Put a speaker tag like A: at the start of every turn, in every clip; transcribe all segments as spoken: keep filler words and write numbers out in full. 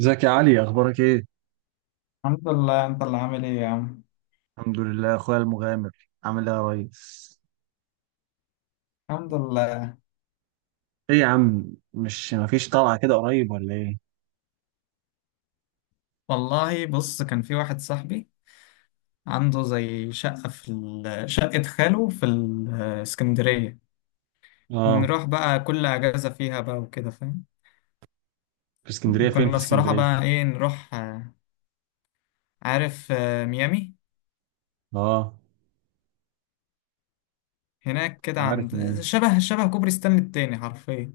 A: ازيك يا علي، اخبارك ايه؟
B: الحمد لله. انت اللي عامل ايه يا عم؟
A: الحمد لله يا اخويا المغامر. عامل ايه يا ريس؟
B: الحمد لله.
A: ايه يا عم، مش مفيش طلعه كده قريب ولا ايه؟
B: والله بص، كان في واحد صاحبي عنده زي شقة في ال- شقة خاله في الإسكندرية،
A: اه.
B: نروح بقى كل أجازة فيها بقى وكده فاهم.
A: في اسكندريه فين في
B: كنا الصراحة
A: اسكندريه؟
B: بقى ايه نروح آه، عارف، آه، ميامي.
A: اه،
B: هناك كده
A: عارف
B: عند
A: مين.
B: شبه شبه كوبري ستانلي التاني حرفيا.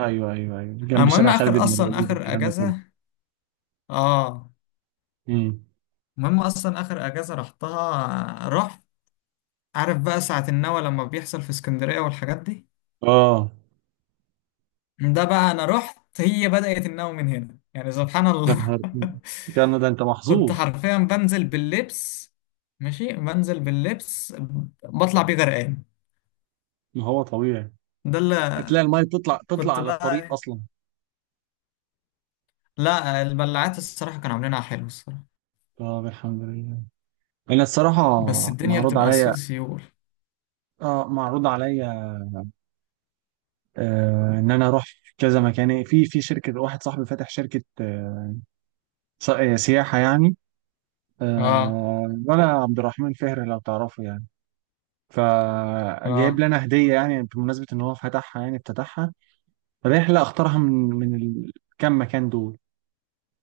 A: ايوه ايوه ايوه، جنب
B: المهم
A: شارع خالد
B: آخر
A: بن
B: أصلا
A: الوليد
B: آخر
A: والكلام ده كله.
B: أجازة. اه.
A: امم.
B: المهم أصلا آخر أجازة رحتها، آه، رحت. عارف بقى ساعة النوى لما بيحصل في اسكندرية والحاجات دي،
A: اه.
B: ده بقى انا رحت هي بدأت النوم من هنا يعني سبحان
A: يا
B: الله.
A: نهار، يا نهار ده انت
B: كنت
A: محظوظ!
B: حرفيا بنزل باللبس، ماشي بنزل باللبس، بطلع بيه غرقان.
A: ما هو طبيعي.
B: ده اللي
A: هتلاقي الميه تطلع تطلع
B: كنت
A: على الطريق
B: بقى
A: اصلا.
B: لا، البلعات الصراحة كانوا عاملينها حلو الصراحة،
A: طب الحمد لله. انا الصراحه،
B: بس الدنيا
A: معروض
B: بتبقى
A: عليا.
B: سيول سيول.
A: اه، معروض عليا. آه، ان انا اروح في كذا مكان، يعني في في شركه واحد صاحبي فاتح شركه، آه، ص- آه، سياحه يعني.
B: اه.
A: آه، ولا عبد الرحمن فهر لو تعرفه يعني. فجايب
B: اه.
A: لي انا هديه، يعني بمناسبه ان هو فتحها يعني افتتحها. رحله اختارها من من الكام مكان دول.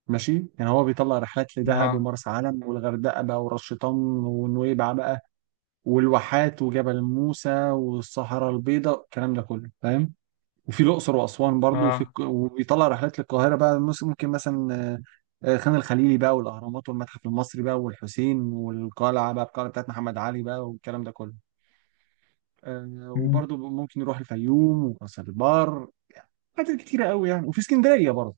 A: ماشي يعني، هو بيطلع رحلات لدهب
B: اه.
A: ومرسى علم والغردقه بقى وراس شيطان ونويبع بقى والواحات وجبل موسى والصحراء البيضاء الكلام ده كله فاهم. وفي الأقصر وأسوان برضو، وفي
B: اه.
A: الك- وبيطلع رحلات للقاهرة بقى، مس- ممكن مثلا آه، آه، خان الخليلي بقى والأهرامات والمتحف المصري بقى والحسين والقلعة بقى، القلعة بتاعت محمد علي بقى والكلام ده كله. آه،
B: مم،
A: وبرضو ممكن يروح الفيوم وراس البر. حاجات كتيرة قوي يعني، وفي اسكندرية برضو.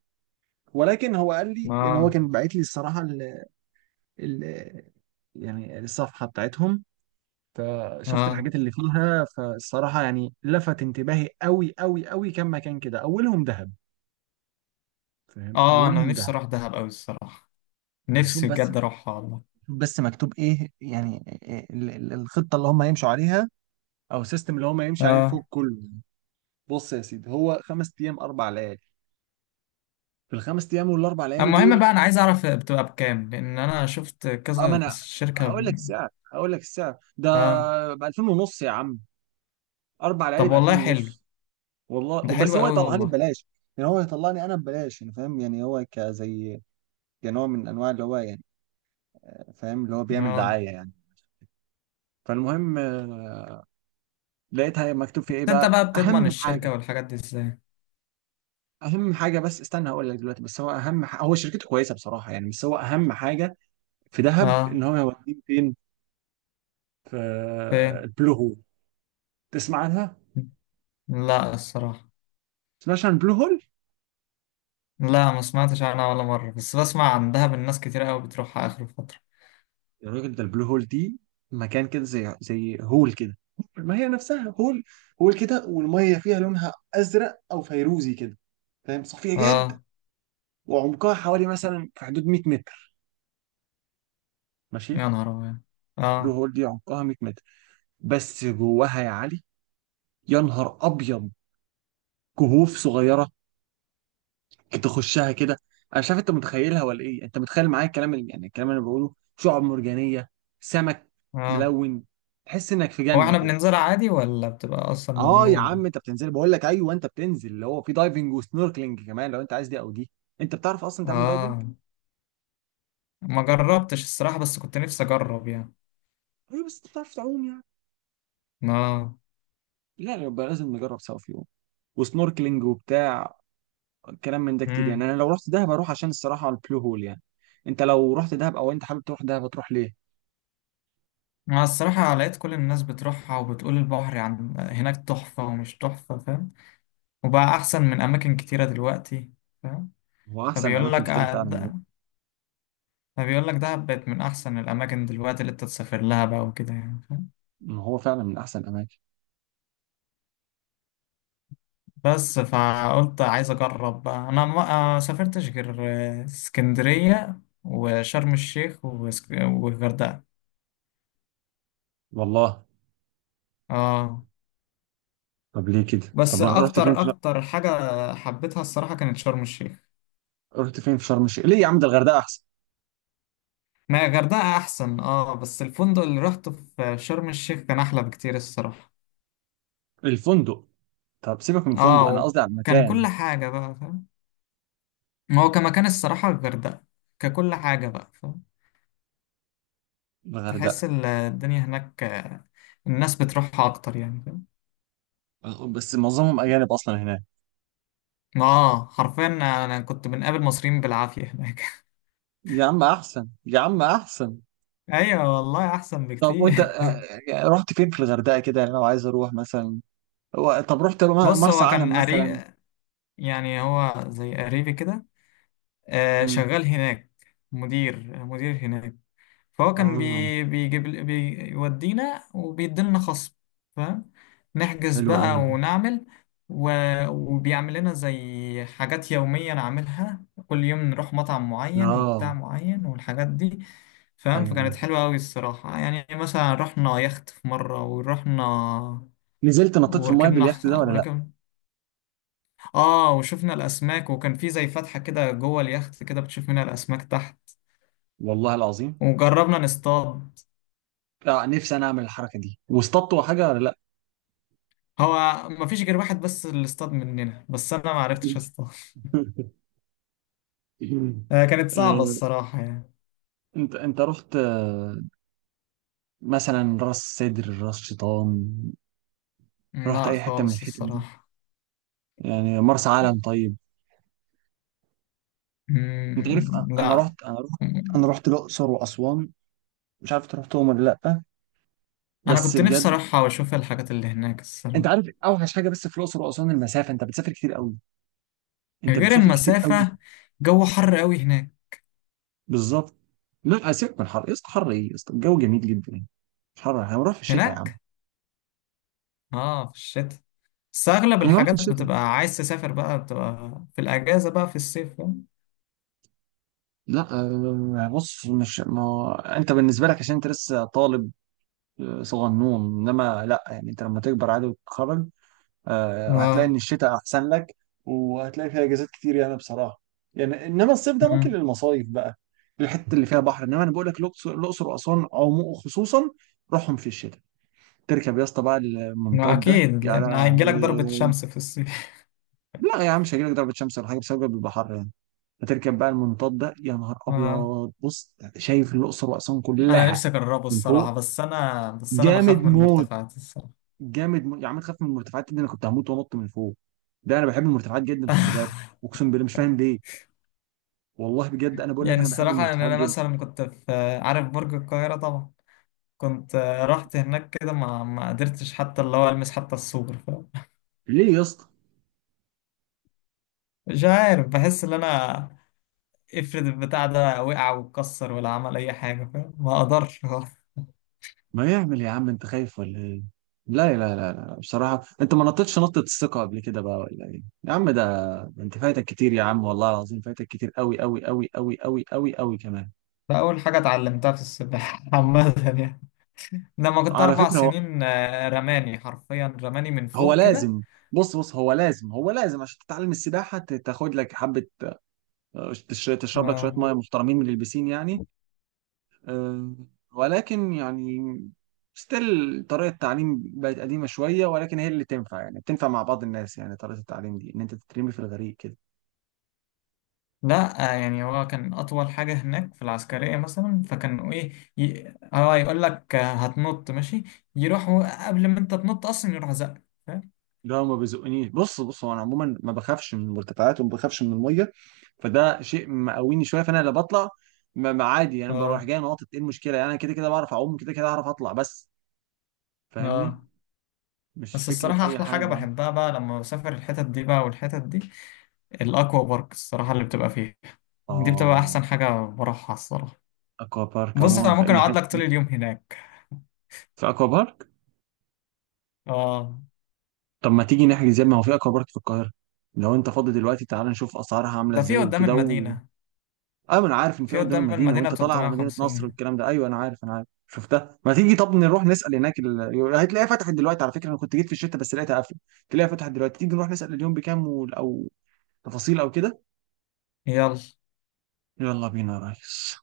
A: ولكن هو قال لي، يعني هو
B: اه.
A: كان باعت لي الصراحة ال ال يعني الصفحة بتاعتهم. فشفت
B: اه.
A: الحاجات اللي فيها، فالصراحة يعني لفت انتباهي قوي قوي قوي كم مكان كده، أولهم دهب. فاهم،
B: اه. انا
A: أولهم
B: نفسي
A: دهب.
B: اروح دهب قوي الصراحة،
A: شوف
B: نفسي
A: بس شوف،
B: بجد اروحها والله.
A: بس مكتوب ايه يعني؟ ال- ال- الخطه اللي هم هيمشوا عليها، او السيستم اللي هم هيمشي عليه
B: اه.
A: الفوق كله. بص يا سيدي، هو خمس ايام اربع ليالي. في الخمس ايام والاربع ليالي
B: المهم
A: دول،
B: بقى انا عايز اعرف بتبقى بكام، لان انا شفت
A: اه ما
B: كذا
A: انا
B: شركة.
A: هقول لك السعر هقول لك السعر ده
B: اه.
A: ب ألفين ونص يا عم، اربع ليالي
B: طب
A: ب ألفين
B: والله حلو.
A: ونص.
B: ده
A: والله بس
B: حلو
A: هو
B: قوي
A: يطلعها لي
B: والله.
A: ببلاش. يعني هو يطلعني انا ببلاش، يعني فاهم، يعني هو كزي كنوع من انواع اللي هو يعني آه، فاهم، اللي هو بيعمل
B: اه.
A: دعايه يعني. فالمهم آه، لقيتها مكتوب فيه
B: بس
A: ايه
B: انت
A: بقى،
B: بقى بتضمن
A: اهم حاجه.
B: الشركة والحاجات دي ازاي؟
A: اهم حاجه بس استنى، هقول لك دلوقتي، بس هو اهم ح... هو شركته كويسه بصراحه يعني، بس هو اهم حاجه في دهب
B: اه.
A: ان هو هيوديك فين. في
B: فين؟
A: البلو هول. تسمع عنها، ما
B: لا الصراحة.
A: تسمعش عن البلو هول؟
B: لا ما سمعتش عنها ولا مرة، بس بسمع عن دهب الناس كتير قوي بتروحها اخر فترة.
A: يا راجل، ده البلو هول دي مكان كده زي زي هول كده، ما هي نفسها هول، هول كده، والميه فيها لونها ازرق او فيروزي كده، فاهم، صافيه جدا.
B: اه.
A: وعمقها حوالي مثلا في حدود ميت متر، ماشي.
B: يا نهار ابيض.
A: البلو
B: اه.
A: هول دي عمقها ميت متر، بس جواها يا علي، يا نهار ابيض، كهوف صغيره تخشها كده. انا شايف انت متخيلها ولا ايه؟ انت متخيل معايا الكلام اللي، يعني الكلام اللي انا بقوله؟ شعاب مرجانيه، سمك
B: اه.
A: ملون، تحس انك في
B: هو
A: جنه
B: احنا
A: كده.
B: بننزلها عادي ولا بتبقى اصلا
A: اه يا عم
B: ممنوعة؟
A: انت بتنزل، بقول لك ايوه انت بتنزل اللي هو في دايفنج وسنوركلينج كمان، لو انت عايز دي او دي. انت بتعرف اصلا تعمل دايفنج؟
B: اه. ما جربتش الصراحة، بس كنت نفسي اجرب يعني.
A: ايوه، بس انت بتعرف تعوم يعني؟
B: اه.
A: لا لا، يبقى لازم نجرب سوا في يوم وسنوركلينج وبتاع، كلام من ده كتير يعني.
B: مم.
A: انا لو رحت دهب اروح عشان الصراحه البلو هول يعني. انت لو رحت دهب، او انت حابب تروح دهب هتروح ليه؟
B: مع الصراحة لقيت كل الناس بتروحها وبتقول البحر عن هناك تحفة ومش تحفة، فاهم؟ وبقى أحسن من أماكن كتيرة دلوقتي، فاهم؟
A: هو احسن
B: فبيقول
A: اماكن
B: لك
A: كتير
B: آه،
A: فعلا دلوقتي.
B: ده- فبيقول لك دهب بقت من أحسن الأماكن دلوقتي اللي أنت تسافر لها بقى وكده يعني، فاهم؟
A: ما هو فعلا من احسن الاماكن.
B: بس فقلت عايز أجرب بقى. أنا ما آه، سافرتش غير آه، اسكندرية وشرم الشيخ واسك- والغردقة.
A: والله
B: آه.
A: طب ليه كده؟
B: بس
A: طب رحت فين
B: أكتر
A: في شر...
B: أكتر حاجة حبيتها الصراحة كانت شرم الشيخ.
A: رحت فين في شرم الشيخ ليه يا عم؟ ده الغردقه احسن.
B: ما الغردقة أحسن أه، بس الفندق اللي روحته في شرم الشيخ كان أحلى بكتير الصراحة.
A: الفندق، طب سيبك من الفندق،
B: أه،
A: انا قصدي على
B: وكان
A: المكان.
B: كل حاجة بقى فاهم. هو كمكان الصراحة الغردقة، ككل حاجة بقى فاهم، تحس
A: الغردقه.
B: ال- الدنيا هناك، آه، الناس بتروحها أكتر يعني، فاهم؟
A: بس معظمهم اجانب اصلا هناك.
B: أه، حرفيا. أنا كنت بنقابل مصريين بالعافية هناك.
A: يا عم احسن، يا عم احسن.
B: أيوة والله، أحسن
A: طب
B: بكتير.
A: وانت آه، آه، آه، رحت فين في الغردقه كده يعني لو عايز اروح مثلا؟ هو- طب رحت م-
B: بص،
A: مرسى
B: هو كان
A: علم مثلا؟
B: قريب، يعني هو زي قريبي كده، آه،
A: امم.
B: شغال هناك، مدير مدير هناك، فهو كان
A: اه.
B: بي بيجيب بيودينا وبيديلنا خصم، فاهم؟ نحجز
A: حلو
B: بقى
A: قوي.
B: ونعمل و... وبيعمل لنا زي حاجات يومية نعملها كل يوم، نروح مطعم معين
A: اه.
B: وبتاع معين والحاجات دي،
A: ايوه،
B: فاهم؟ فكانت
A: أيوة.
B: حلوة أوي الصراحة يعني. مثلا رحنا يخت في مرة ورحنا
A: نزلت نطيت في المايه
B: وركبنا
A: باليخت
B: حص...
A: ده ولا لا؟
B: وركب. اه، وشفنا الأسماك، وكان في زي فتحة كده جوه اليخت كده بتشوف منها الأسماك تحت،
A: والله العظيم.
B: وجربنا نصطاد.
A: آه نفسي انا اعمل الحركه دي، واصطادت حاجه ولا؟
B: هو ما فيش غير واحد بس اللي اصطاد مننا، بس انا ما عرفتش اصطاد.
A: لا.
B: آه، كانت صعبة
A: آه،
B: الصراحة يعني.
A: انت انت رحت آه، مثلا راس سدر راس شيطان؟ رحت
B: لا
A: اي حته من
B: خالص
A: الحتت دي؟
B: الصراحة.
A: يعني مرسى علم طيب؟ انت عارف انا،
B: مم،
A: أنا
B: لا.
A: رحت انا رحت
B: مم.
A: انا رحت الاقصر واسوان. مش عارف انت رحتهم ولا لا،
B: انا
A: بس
B: كنت نفسي
A: بجد.
B: اروحها واشوف الحاجات اللي هناك
A: انت
B: الصراحة.
A: عارف اوحش حاجه بس في الاقصر واسوان، المسافه، انت بتسافر كتير قوي، انت
B: غير
A: بتسافر كتير قوي.
B: المسافة، جو حر قوي هناك.
A: بالظبط. لا سيبك من الحر يا اسطى، حر ايه يا اسطى؟ الجو جميل جدا. مش حر، احنا هنروح في الشتاء يا عم.
B: هناك. اه، في الشتاء، بس اغلب
A: هنروح في
B: الحاجات
A: الشتاء.
B: بتبقى عايز تسافر بقى بتبقى في الاجازة بقى في الصيف، فاهم؟
A: لا، آه، بص، مش ما هو انت بالنسبه لك عشان انت لسه طالب، آه، صغنون. انما لا يعني، انت لما تكبر عادي وتتخرج آه، هتلاقي ان
B: اه.
A: الشتاء احسن لك. وهتلاقي فيها اجازات كتير يعني بصراحه. يعني انما الصيف ده ممكن
B: مم.
A: للمصايف بقى، للحته اللي فيها بحر. انما انا بقول لك الاقصر الأقصر واسوان عمو خصوصا، روحهم في الشتاء. تركب يا اسطى بقى
B: ما
A: المنطاد ده
B: اكيد،
A: يا
B: لان هيجيلك ضربة
A: لهوي!
B: شمس في الصيف.
A: لا يا عم، مش هيجيلك ضربه شمس ولا حاجه بسبب البحر يعني. فتركب بقى المنطاد ده، يا نهار
B: اه،
A: ابيض، بص شايف الاقصر واسوان
B: انا
A: كلها
B: نفسي اجربه
A: من فوق،
B: الصراحه، بس انا بس انا
A: جامد
B: بخاف من
A: موت،
B: المرتفعات الصراحه.
A: جامد موت يا عم. تخاف من المرتفعات دي؟ انا كنت هموت وانط من فوق. ده انا بحب المرتفعات جدا، خلي بالك. اقسم بالله مش فاهم ليه. والله بجد انا بقول لك،
B: يعني
A: انا بحب
B: الصراحه يعني
A: المرتفعات
B: انا
A: جدا.
B: مثلا كنت في، عارف برج القاهره طبعا، كنت رحت هناك كده، ما ما قدرتش حتى اللي هو المس حتى السور، فاهم؟
A: ليه يا اسطى؟
B: مش عارف، بحس ان انا افرض البتاع ده وقع واتكسر ولا عمل اي حاجه، فاهم؟ ما اقدرش.
A: ما يعمل يا عم، انت خايف ولا ايه؟ لا لا لا لا، بصراحه انت ما نطيتش نطه الثقه قبل كده بقى ولا ايه يا عم؟ ده ده انت فايتك كتير يا عم، والله العظيم فايتك كتير قوي قوي قوي قوي قوي قوي قوي كمان.
B: فاول حاجه اتعلمتها في السباحه عامه يعني، لما كنت
A: على
B: اربع
A: فكره،
B: سنين آه، رماني حرفيا، رماني من
A: هو
B: فوق كده.
A: لازم بص بص، هو لازم هو لازم عشان تتعلم السباحة، ت- تاخد لك حبة، آه، تش- تشرب لك شوية مية محترمين من البسين يعني. آه، ولكن يعني ستيل طريقة التعليم بقت قديمة شوية، ولكن هي اللي تنفع يعني، بتنفع مع بعض الناس يعني، طريقة التعليم دي إن أنت تترمي في الغريق كده.
B: لا آه، يعني هو كان أطول حاجة هناك في العسكرية مثلا، فكانوا إيه، ي... هو يقول لك آه، هتنط ماشي، يروحوا قبل ما أنت تنط أصلا يروح زقك، فاهم؟
A: لا ما بيزقنيش، بص بص هو، أنا عموما ما بخافش من المرتفعات وما بخافش من المية. فده شيء مقويني شوية، فأنا لا بطلع. ما ما عادي يعني، بروح
B: آه.
A: جاي ناطط، إيه المشكلة يعني؟ أنا كده كده بعرف أعوم، كده كده أعرف أطلع بس. فاهمني.
B: آه.
A: مش
B: بس
A: فكرة
B: الصراحة
A: أي
B: أحلى حاجة
A: حاجة يعني.
B: بحبها بقى لما بسافر الحتت دي بقى والحتت دي، الأكوا بارك الصراحة اللي بتبقى فيه، دي بتبقى
A: آه.
B: أحسن حاجة بروحها الصراحة.
A: أكوا بارك
B: بص
A: عموما
B: أنا
A: في
B: ممكن
A: أي حتة.
B: أقعد لك طول اليوم هناك.
A: في أكوا بارك.
B: آه.
A: طب ما تيجي نحجز يا ابني، ما هو في أكوا بارك في القاهرة، لو أنت فاضي دلوقتي تعال نشوف أسعارها عاملة
B: ده في
A: إزاي
B: قدام
A: وكده و...
B: المدينة.
A: أيوة أنا عارف إن في
B: في
A: قدام
B: قدام
A: المدينة،
B: المدينة
A: وأنت
B: ب
A: طالع على مدينة نصر
B: ثلاثمائة وخمسين.
A: والكلام ده. أيوة أنا عارف، أنا عارف شفتها. ما تيجي طب نروح نسأل هناك، ال... هتلاقيها فتحت دلوقتي، على فكرة أنا كنت جيت في الشتاء بس لقيتها قافلة. تلاقيها فتحت دلوقتي، تيجي نروح نسأل اليوم بكام، وال- أو تفاصيل أو كده.
B: يلا.
A: يلا بينا يا ريس.